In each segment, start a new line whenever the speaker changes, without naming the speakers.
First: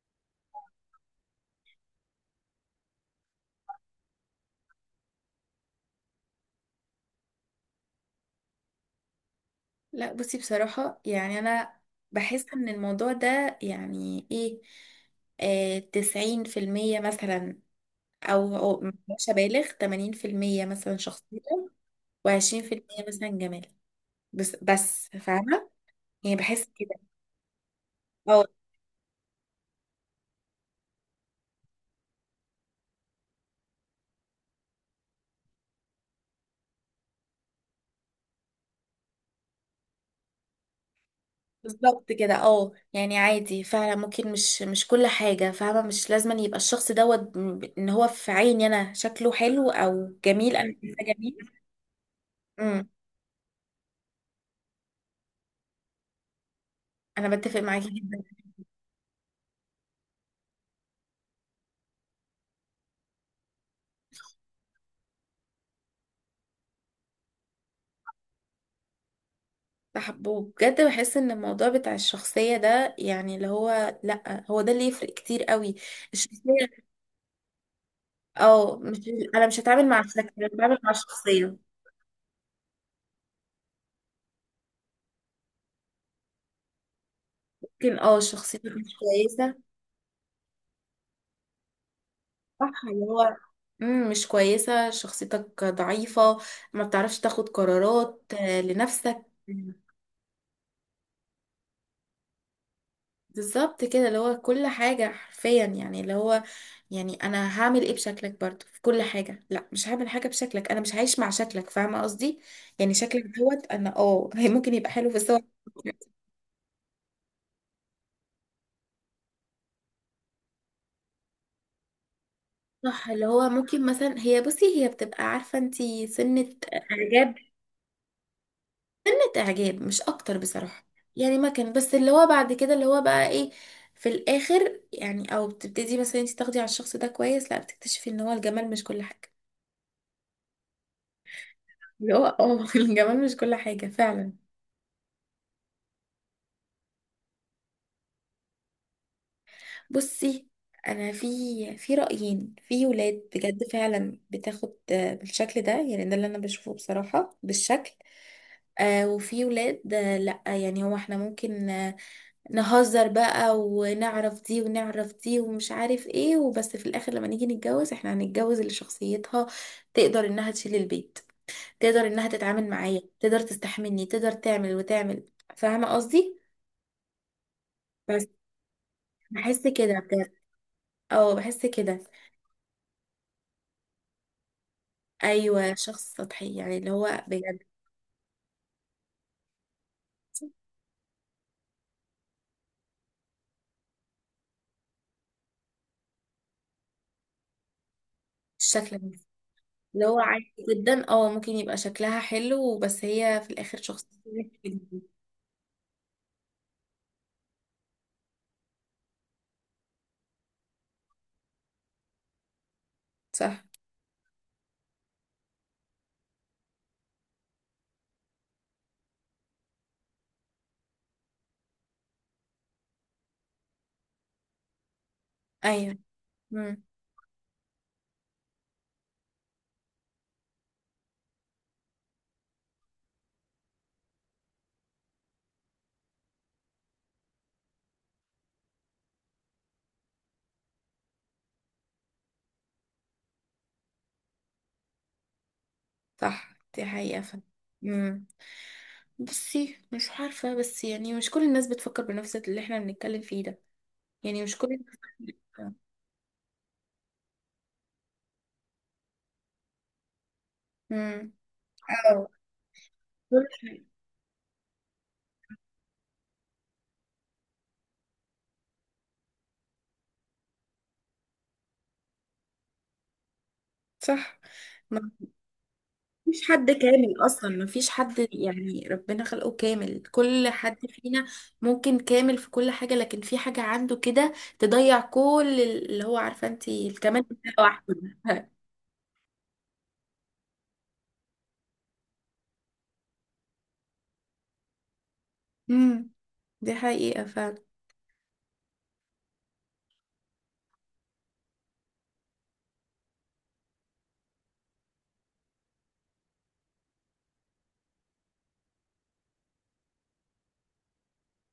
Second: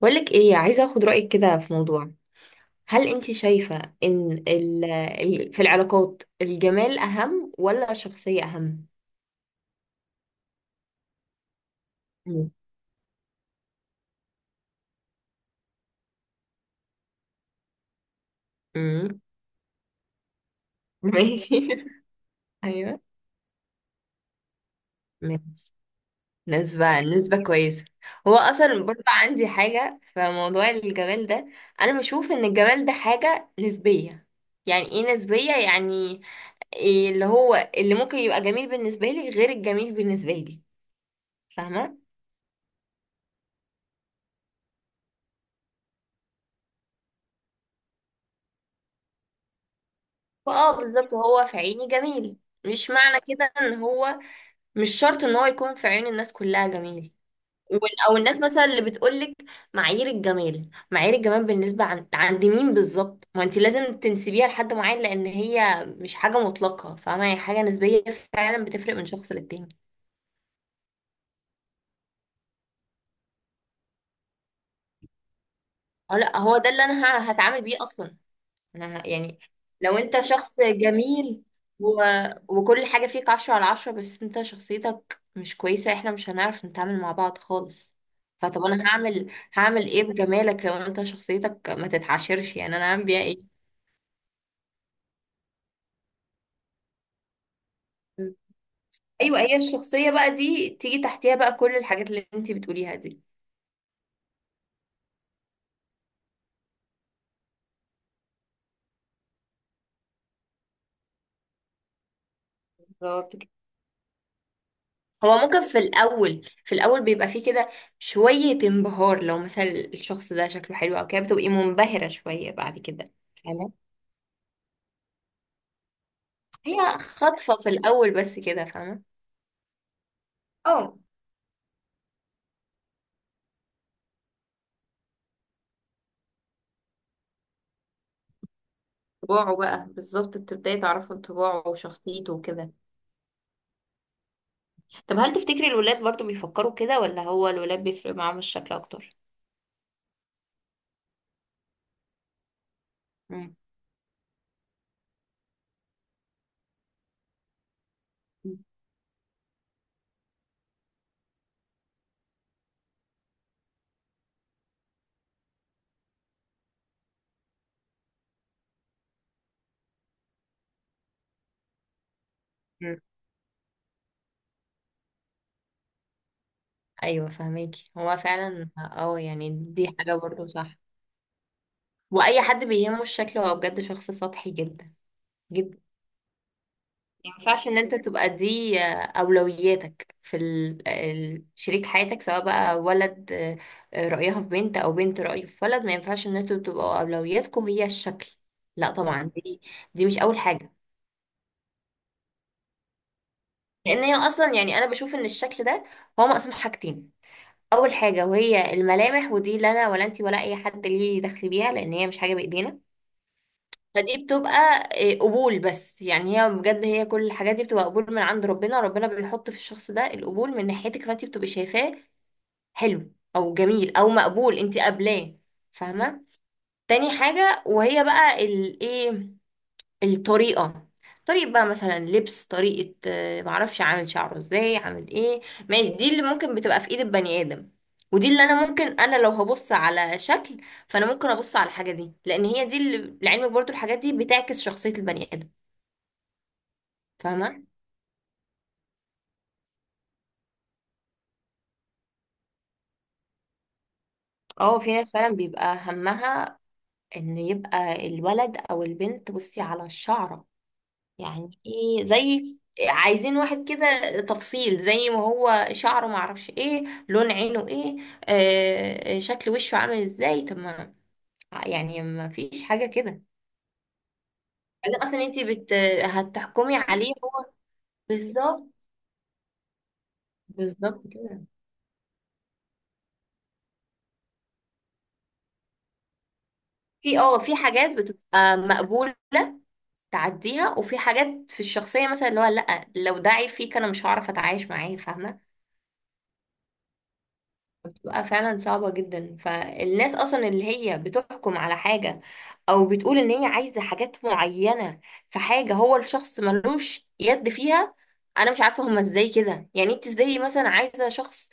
بقولك ايه، عايزة اخد رأيك كده في موضوع. هل انت شايفة ان في العلاقات الجمال اهم ولا الشخصية اهم؟
لا، بصي، بصراحة يعني أنا بحس
مم.
إن الموضوع ده يعني إيه، 90% مثلا، أو
مم.
مش أبالغ 80% مثلا شخصية،
ماشي
وعشرين في
ايوه.
المية مثلا جمال. بس بس فاهمة،
ماشي.
يعني بحس كده.
نسبة نسبة كويسة. هو
اه
اصلا برضه عندي حاجة في موضوع الجمال ده. انا بشوف ان الجمال ده حاجة نسبية. يعني ايه نسبية؟ يعني إيه اللي هو اللي ممكن يبقى جميل بالنسبة لي غير الجميل بالنسبة لي؟ فاهمة؟
بالظبط كده. اه يعني عادي فعلا، ممكن مش كل حاجة فاهمة، مش لازم أن يبقى الشخص دوت إن هو في عيني أنا شايفاه جميل، انا شكله حلو أو جميل أنا
اه،
شايفاه
بالظبط،
جميل.
هو في عيني جميل.
امم.
مش معنى كده ان هو، مش شرط ان هو يكون في عين الناس كلها جميل.
أنا بتفق معاكي
او
جدا.
الناس مثلا اللي بتقولك معايير الجمال، بالنسبة عن عند مين بالظبط؟ ما انت لازم تنسبيها لحد معين لان هي مش حاجة مطلقة. فاهمة؟ هي حاجة نسبية، فعلا بتفرق من شخص للتاني.
بحبه بجد، بحس ان الموضوع بتاع الشخصية ده يعني اللي هو، لأ، هو ده اللي يفرق كتير قوي.
اه لا، هو ده اللي
الشخصية.
انا هتعامل بيه اصلا.
اه
انا
مش،
يعني
انا مش هتعامل
لو
مع
انت
الشكل، انا
شخص
بتعامل مع
جميل
الشخصية.
و... وكل حاجة فيك عشرة على عشرة، بس انت شخصيتك مش كويسة، احنا مش هنعرف نتعامل مع بعض خالص.
ممكن،
فطب
شخصيتك
انا
مش
هعمل
كويسة.
هعمل ايه بجمالك لو انت شخصيتك ما تتعاشرش؟ يعني
صح،
انا هعمل
اللي
بيها
هو
ايه؟
مش كويسة، شخصيتك ضعيفة، ما بتعرفش تاخد قرارات، لنفسك.
ايوه، هي الشخصية بقى دي تيجي تحتيها بقى كل الحاجات اللي انت بتقوليها دي.
بالظبط كده، اللي هو كل حاجة حرفيا يعني اللي هو، يعني انا هعمل ايه بشكلك؟ برضو في كل حاجه، لا مش هعمل حاجه بشكلك، انا مش هعيش مع شكلك، فاهمه قصدي. يعني شكلك
بالظبط كده.
دوت، انا هي ممكن يبقى حلو في
هو
الصور.
ممكن في الأول بيبقى فيه كده شوية انبهار. لو مثلا الشخص ده شكله حلو أو كده بتبقي منبهرة شوية، بعد كده
صح، اللي هو ممكن مثلا هي، بصي هي بتبقى عارفه انتي سنه
هي
اعجاب،
خطفة في الأول بس كده. فاهمة؟
سنه اعجاب مش اكتر بصراحه.
اه،
يعني ما كان بس اللي هو بعد كده اللي هو بقى ايه، في الاخر يعني، او بتبتدي مثلا انتي تاخدي على الشخص ده كويس، لا بتكتشفي ان هو الجمال مش كل حاجه.
طباعه بقى، بالظبط بتبداي تعرفي طباعه
اللي هو
وشخصيته
اه
وكده.
الجمال مش كل حاجه فعلا.
طب هل تفتكري الولاد برضو بيفكروا كده ولا هو الولاد بيفرق معاهم الشكل أكتر؟
بصي، انا في رايين، في ولاد
مم.
بجد فعلا بتاخد بالشكل ده، يعني ده اللي انا بشوفه بصراحه بالشكل. وفي ولاد لا، يعني هو احنا ممكن نهزر بقى ونعرف دي ونعرف دي ومش عارف ايه، وبس في الاخر لما نيجي نتجوز احنا هنتجوز اللي شخصيتها تقدر انها تشيل البيت، تقدر انها تتعامل
مم.
معايا، تقدر تستحملني، تقدر تعمل وتعمل. فاهمه قصدي؟
أيوة فهماكي، هو
بس
فعلا اه يعني
بحس
دي
كده
حاجة
بجد.
برضو صح.
اه بحس كده.
وأي حد بيهمه الشكل هو بجد شخص سطحي
ايوه،
جدا.
شخص سطحي يعني، اللي هو بجد
ينفعش ان انت تبقى دي اولوياتك في شريك حياتك، سواء بقى ولد، رأيها في بنت او بنت رأيه في ولد، ما ينفعش ان انتوا تبقوا اولوياتكم هي الشكل. لا
الشكل
طبعا،
بس.
دي
اللي
دي مش
هو
اول
عادي
حاجة.
جدا، ممكن يبقى شكلها حلو بس هي في الاخر
لان
شخص.
هي اصلا، يعني انا بشوف ان الشكل ده هو مقسوم حاجتين. اول حاجة وهي الملامح، ودي لا انا ولا انت ولا اي حد ليه دخل بيها، لان هي مش حاجة بايدينا.
صح.
فدي بتبقى إيه، قبول بس. يعني هي بجد هي كل الحاجات دي بتبقى قبول من عند ربنا. ربنا بيحط في الشخص ده القبول من ناحيتك، فانت بتبقي شايفاه حلو او جميل او مقبول، انت قابلاه.
ايوه.
فاهمه؟
امم.
تاني حاجه وهي بقى الايه، الطريقة. طريقة بقى مثلا لبس، طريقة معرفش، عامل شعره ازاي، عامل ايه. ماشي، دي اللي ممكن بتبقى في ايد البني ادم. ودي اللي انا ممكن، انا لو هبص على شكل فانا ممكن ابص على الحاجة دي، لان هي دي اللي لعلمك برضو الحاجات دي بتعكس شخصية البني ادم.
صح، دي حقيقة فعلا.
فاهمة؟
امم. بصي مش عارفة بس، يعني مش كل الناس بتفكر بنفس اللي احنا بنتكلم فيه ده، يعني مش كل
اه، في
الناس.
ناس فعلا بيبقى همها ان يبقى الولد او البنت بصي على الشعرة.
امم.
يعني ايه
اه.
زي، عايزين واحد كده تفصيل، زي ما هو شعره معرفش ايه، لون عينه ايه، شكل وشه عامل ازاي. طب ما يعني ما فيش حاجة كده.
صح،
بعدين اصلا انت
مفيش حد
هتحكمي عليه
كامل
هو.
اصلا، مفيش حد
بالظبط.
يعني ربنا خلقه كامل، كل حد
بالظبط
فينا
كده.
ممكن كامل في كل حاجة لكن في حاجة عنده كده تضيع كل اللي هو، عارفة انت
في
الكمال
اه
بتاعه
في
واحد.
حاجات بتبقى مقبولة تعديها، وفي حاجات في الشخصية مثلا اللي هو لا، لو ده عيب فيك انا مش هعرف اتعايش معاه. فاهمة؟
امم. دي حقيقة فعلا.
بتبقى فعلا صعبة جدا. فالناس أصلا اللي هي بتحكم على حاجة أو بتقول إن هي عايزة حاجات معينة في حاجة هو الشخص ملوش يد فيها. أنا مش عارفة هما إزاي كده، يعني أنت إزاي مثلا عايزة شخص،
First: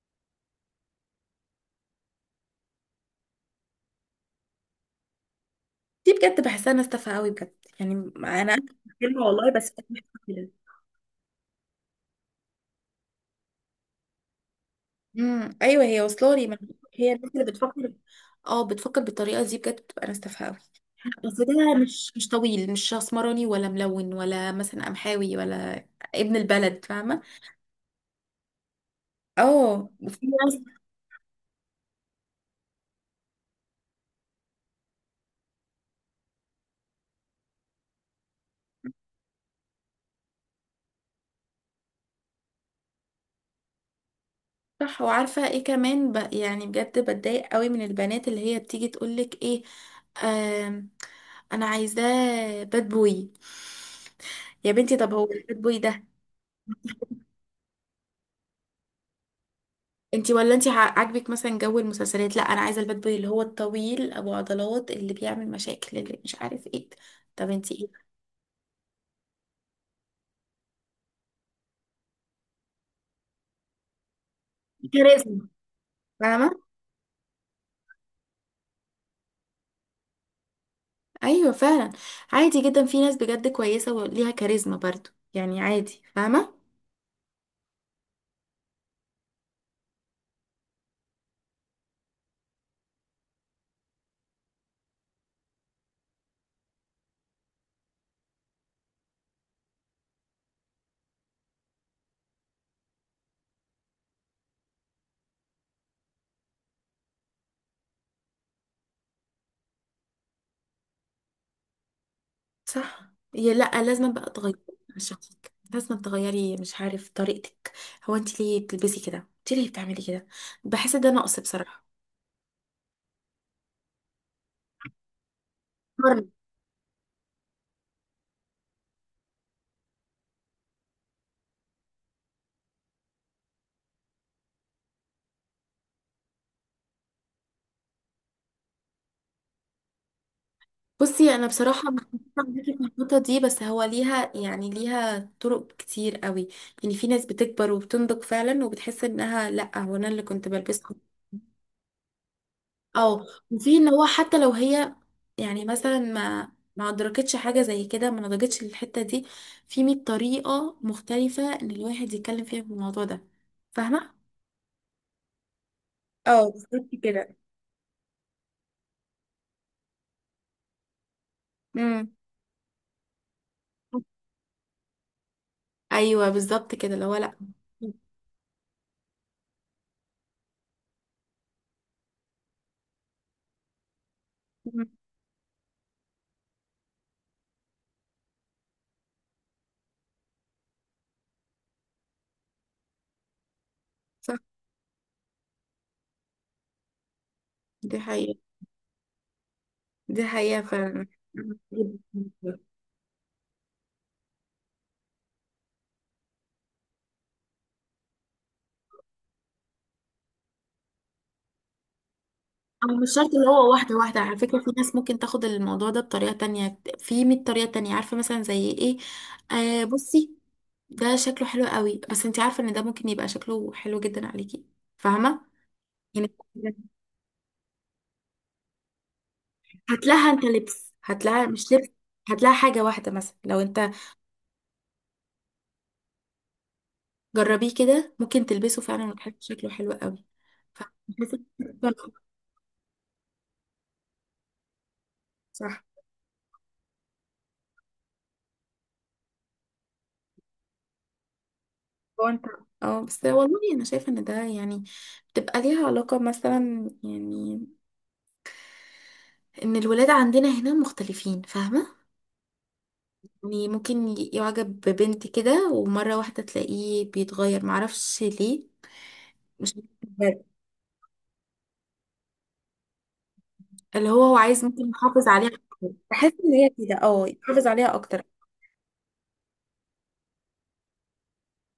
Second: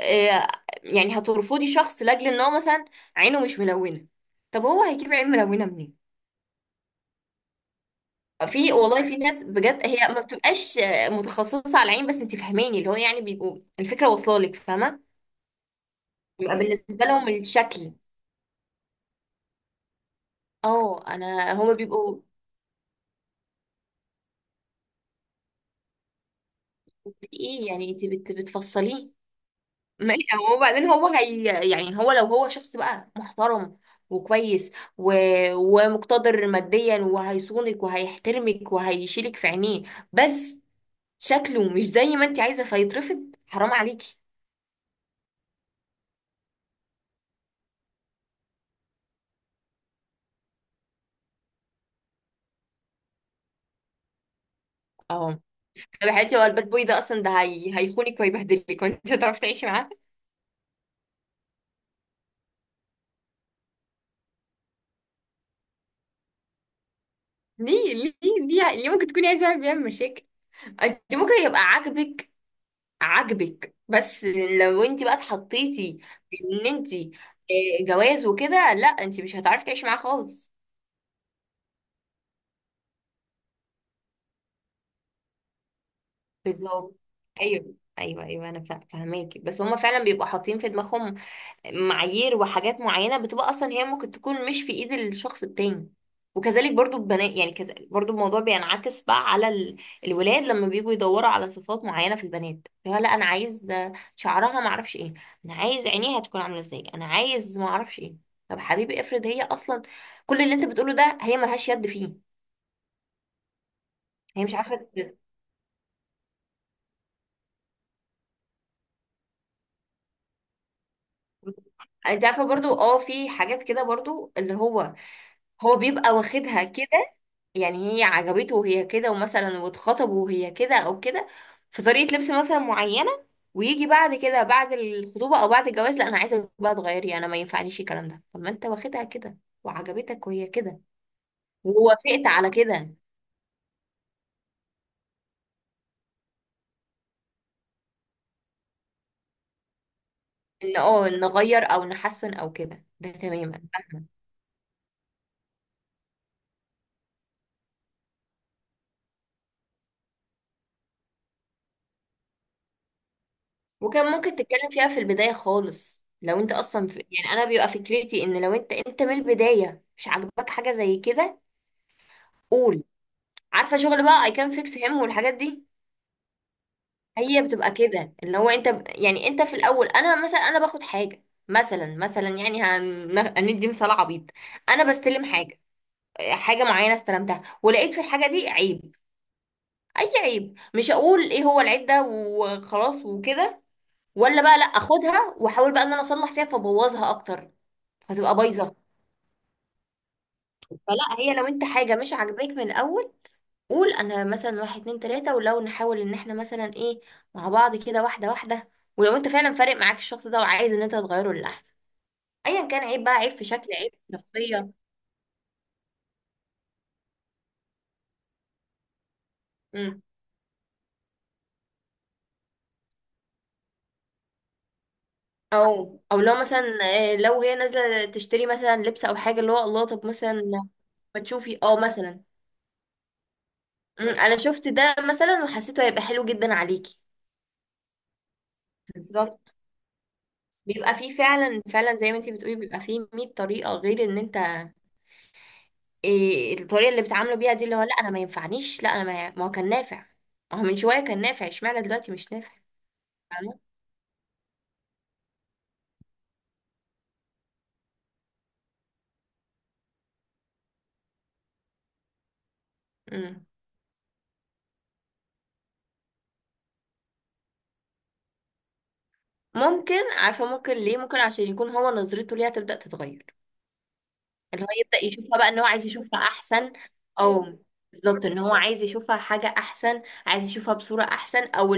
آه، يعني هترفضي شخص لأجل إن هو مثلا عينه مش ملونة؟ طب هو هيجيب عين ملونة منين؟
دي بجد بحسها ناس تافهة قوي بجد يعني، انا أسف
في
على
والله في
الكلمة
ناس
والله بس
بجد هي
بحسها
ما
كده.
بتبقاش متخصصة على العين بس، أنت فهماني، اللي هو يعني بيبقوا الفكرة واصلة لك. فاهمة؟
امم، ايوه هي واصله لي، ما
بيبقى
أنا بقولك
بالنسبة
هي
لهم
الناس اللي
الشكل.
بتفكر، اه بتفكر بالطريقه دي بجد بتبقى ناس تافهه قوي.
اه
بس
انا
ده
هما
مش
بيبقوا
مش طويل، مش اسمراني، ولا ملون، ولا مثلا قمحاوي، ولا ابن البلد، فاهمه؟
ايه، يعني انت بتفصليه
اه
ما-
وفي ناس.
هو وبعدين هو هي، يعني هو لو هو شخص بقى محترم وكويس و... ومقتدر ماديا وهيصونك وهيحترمك وهيشيلك في عينيه، بس شكله مش زي ما انت عايزه فيترفض. حرام عليكي.
صح، وعارفه ايه كمان يعني بجد بتضايق قوي من البنات اللي هي بتيجي تقولك ايه، آم... انا عايزاه باد بوي. يا بنتي، طب هو
اه.
الباد بوي ده،
طب يا حياتي هو الباد بوي ده اصلا ده هيخونك ويبهدلك، وانت هتعرفي تعيشي معاه؟
انتي، ولا انتي عاجبك مثلا جو المسلسلات؟ لا، انا عايزه الباد بوي اللي هو الطويل ابو عضلات اللي بيعمل مشاكل اللي مش عارف ايه. طب انتي
ليه
ايه؟
ليه ليه ممكن تكوني عايزه واحد بيعمل مشاكل؟ انت ممكن يبقى عاجبك بس، لو انت بقى
كاريزما،
اتحطيتي
فاهمه؟
ان انت، جواز وكده، لا انت مش هتعرفي تعيشي معاه خالص.
ايوه فعلا. عادي جدا، في ناس بجد كويسه وليها كاريزما برضو، يعني عادي، فاهمه.
بالظبط. ايوه ايوه ايوه، انا فاهماكي بس هما فعلا بيبقوا حاطين في دماغهم معايير وحاجات معينة بتبقى أصلا هي ممكن تكون مش في إيد الشخص التاني. وكذلك برضو البنات، يعني كذلك برضو الموضوع بينعكس بقى على الولاد لما بيجوا يدوروا على صفات معينة في البنات. اللي هو لا أنا عايز شعرها معرفش إيه، أنا عايز عينيها تكون عاملة إزاي، أنا عايز معرفش إيه. طب حبيبي افرض هي أصلا كل اللي أنت بتقوله ده هي ملهاش يد فيه.
صح، هي لا، لازم بقى
هي مش
تغيري
عارفة.
من شخصك، لازم تغيري مش عارف طريقتك، هو انتي ليه بتلبسي كده؟ انتي ليه بتعملي كده؟ بحس ده نقص بصراحه.
انت عارفة برضو اه في حاجات كده برضو اللي هو، هو بيبقى واخدها كده. يعني هي عجبته وهي كده، ومثلا واتخطبوا وهي كده او كده، في طريقة لبس مثلا معينة. ويجي بعد كده، بعد الخطوبة او بعد الجواز، لا انا عايزة بقى تغيري. انا ما ينفعنيش الكلام ده. طب ما انت واخدها كده وعجبتك وهي كده
بصي، انا بصراحه
ووافقت
مختلفه
على
معاكي في
كده.
النقطه دي، بس هو ليها يعني ليها طرق كتير قوي. يعني في ناس بتكبر وبتنضج فعلا وبتحس انها لا، هو انا اللي كنت
ان
بلبسه.
اه نغير او نحسن او كده، ده
اه،
تماما.
وفي ان هو
فاهمة؟
حتى لو هي، يعني مثلا ما ادركتش حاجه زي كده، ما نضجتش للحته دي، في 100 طريقه مختلفه ان الواحد يتكلم فيها في الموضوع ده،
وكان
فاهمه؟
ممكن تتكلم فيها في البداية خالص لو
اه
انت اصلا
بالظبط
يعني
كده.
انا بيبقى فكرتي ان لو انت من البداية مش عاجباك حاجة زي كده،
امم.
قول. عارفة شغل بقى I can fix him والحاجات دي.
ايوه بالظبط كده، اللي هو لا.
هي بتبقى كده، اللي هو انت يعني انت في الاول، انا باخد حاجه مثلا يعني هندي مثال عبيط. انا
مم.
بستلم حاجه، حاجه معينه، استلمتها ولقيت في الحاجه دي عيب، اي عيب. مش هقول ايه هو العيب ده وخلاص وكده،
صح،
ولا بقى لا اخدها واحاول بقى ان انا اصلح فيها فبوظها اكتر،
دي
فتبقى
حقيقة.
بايظه.
دي حقيقة فعلا.
فلا، هي لو انت حاجه مش عاجباك من الاول، قول انا مثلا واحد اتنين تلاتة، ولو نحاول ان احنا مثلا ايه مع بعض كده واحدة واحدة، ولو انت فعلا فارق معاك الشخص ده وعايز ان انت تغيره للأحسن، ايا كان
أو
عيب
مش
بقى، عيب
شرط،
في
اللي
شكل
هو
عيب
واحدة
في
واحدة، على فكرة
شخصية.
في ناس ممكن تاخد الموضوع ده بطريقة تانية، في 100 طريقة تانية عارفة مثلا زي ايه؟ آه
مم.
بصي، ده شكله حلو قوي بس انت عارفة ان ده ممكن يبقى شكله حلو جدا عليكي، فاهمة؟
او او
يعني،
لو مثلا، لو هي نازلة تشتري مثلا لبس او حاجة، اللي هو الله،
هات
طب
لها
مثلا
انت لبس،
ما
هات لها
تشوفي
مش
اه
لبس،
مثلا،
هات لها حاجة واحدة مثلا لو انت
مم، انا شفت ده مثلا وحسيته هيبقى حلو جدا عليكي.
جربيه كده ممكن تلبسه فعلا وتحس
بالظبط.
شكله حلو قوي. ف-
بيبقى فيه فعلا فعلا زي ما انتي بتقولي بيبقى فيه 100 طريقة غير ان انت
صح.
إيه الطريقه اللي بيتعاملوا بيها دي، اللي هو لا انا ما ينفعنيش. لا انا ما هو كان نافع، ما هو من شويه كان نافع، اشمعنى دلوقتي
هو
مش
انت،
نافع؟
اه بس والله
فاهمة؟
انا شايفه ان ده يعني بتبقى ليها علاقه مثلا يعني، ان الولاد عندنا هنا مختلفين، فاهمه؟
مم.
يعني ممكن يعجب ببنت كده ومره واحده تلاقيه بيتغير معرفش ليه. مش
ممكن،
عارفة.
عارفه ممكن ليه، ممكن عشان يكون هو نظرته ليها تبدا تتغير.
اللي هو هو عايز
اللي هو
ممكن
يبدا
يحافظ
يشوفها
عليها
بقى ان هو عايز
أكتر.
يشوفها
بحس ان هي
احسن،
كده،
او
يحافظ عليها اكتر.
بالظبط ان هو عايز يشوفها حاجه احسن، عايز يشوفها بصوره احسن، او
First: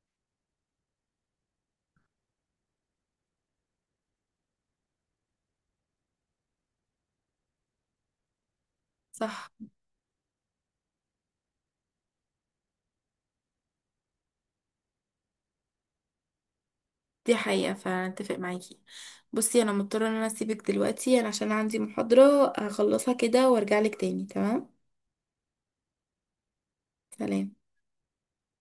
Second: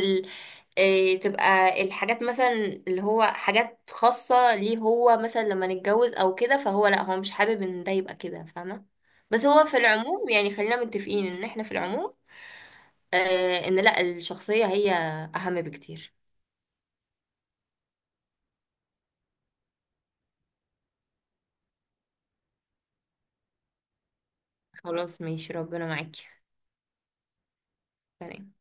إيه، تبقى الحاجات مثلا اللي هو حاجات خاصة ليه هو مثلا لما نتجوز او كده، فهو لا هو مش حابب ان ده يبقى كده. فاهمة؟
صح،
بس هو في العموم يعني خلينا متفقين ان احنا في العموم، آه، ان لا الشخصية هي اهم بكتير.
دي حقيقه، فاتفق معاكي. بصي، انا مضطره ان انا اسيبك دلوقتي، انا عشان عندي محاضره هخلصها كده وارجع لك تاني، تمام؟
خلاص ماشي، ربنا معاكي.
سلام.
سلام.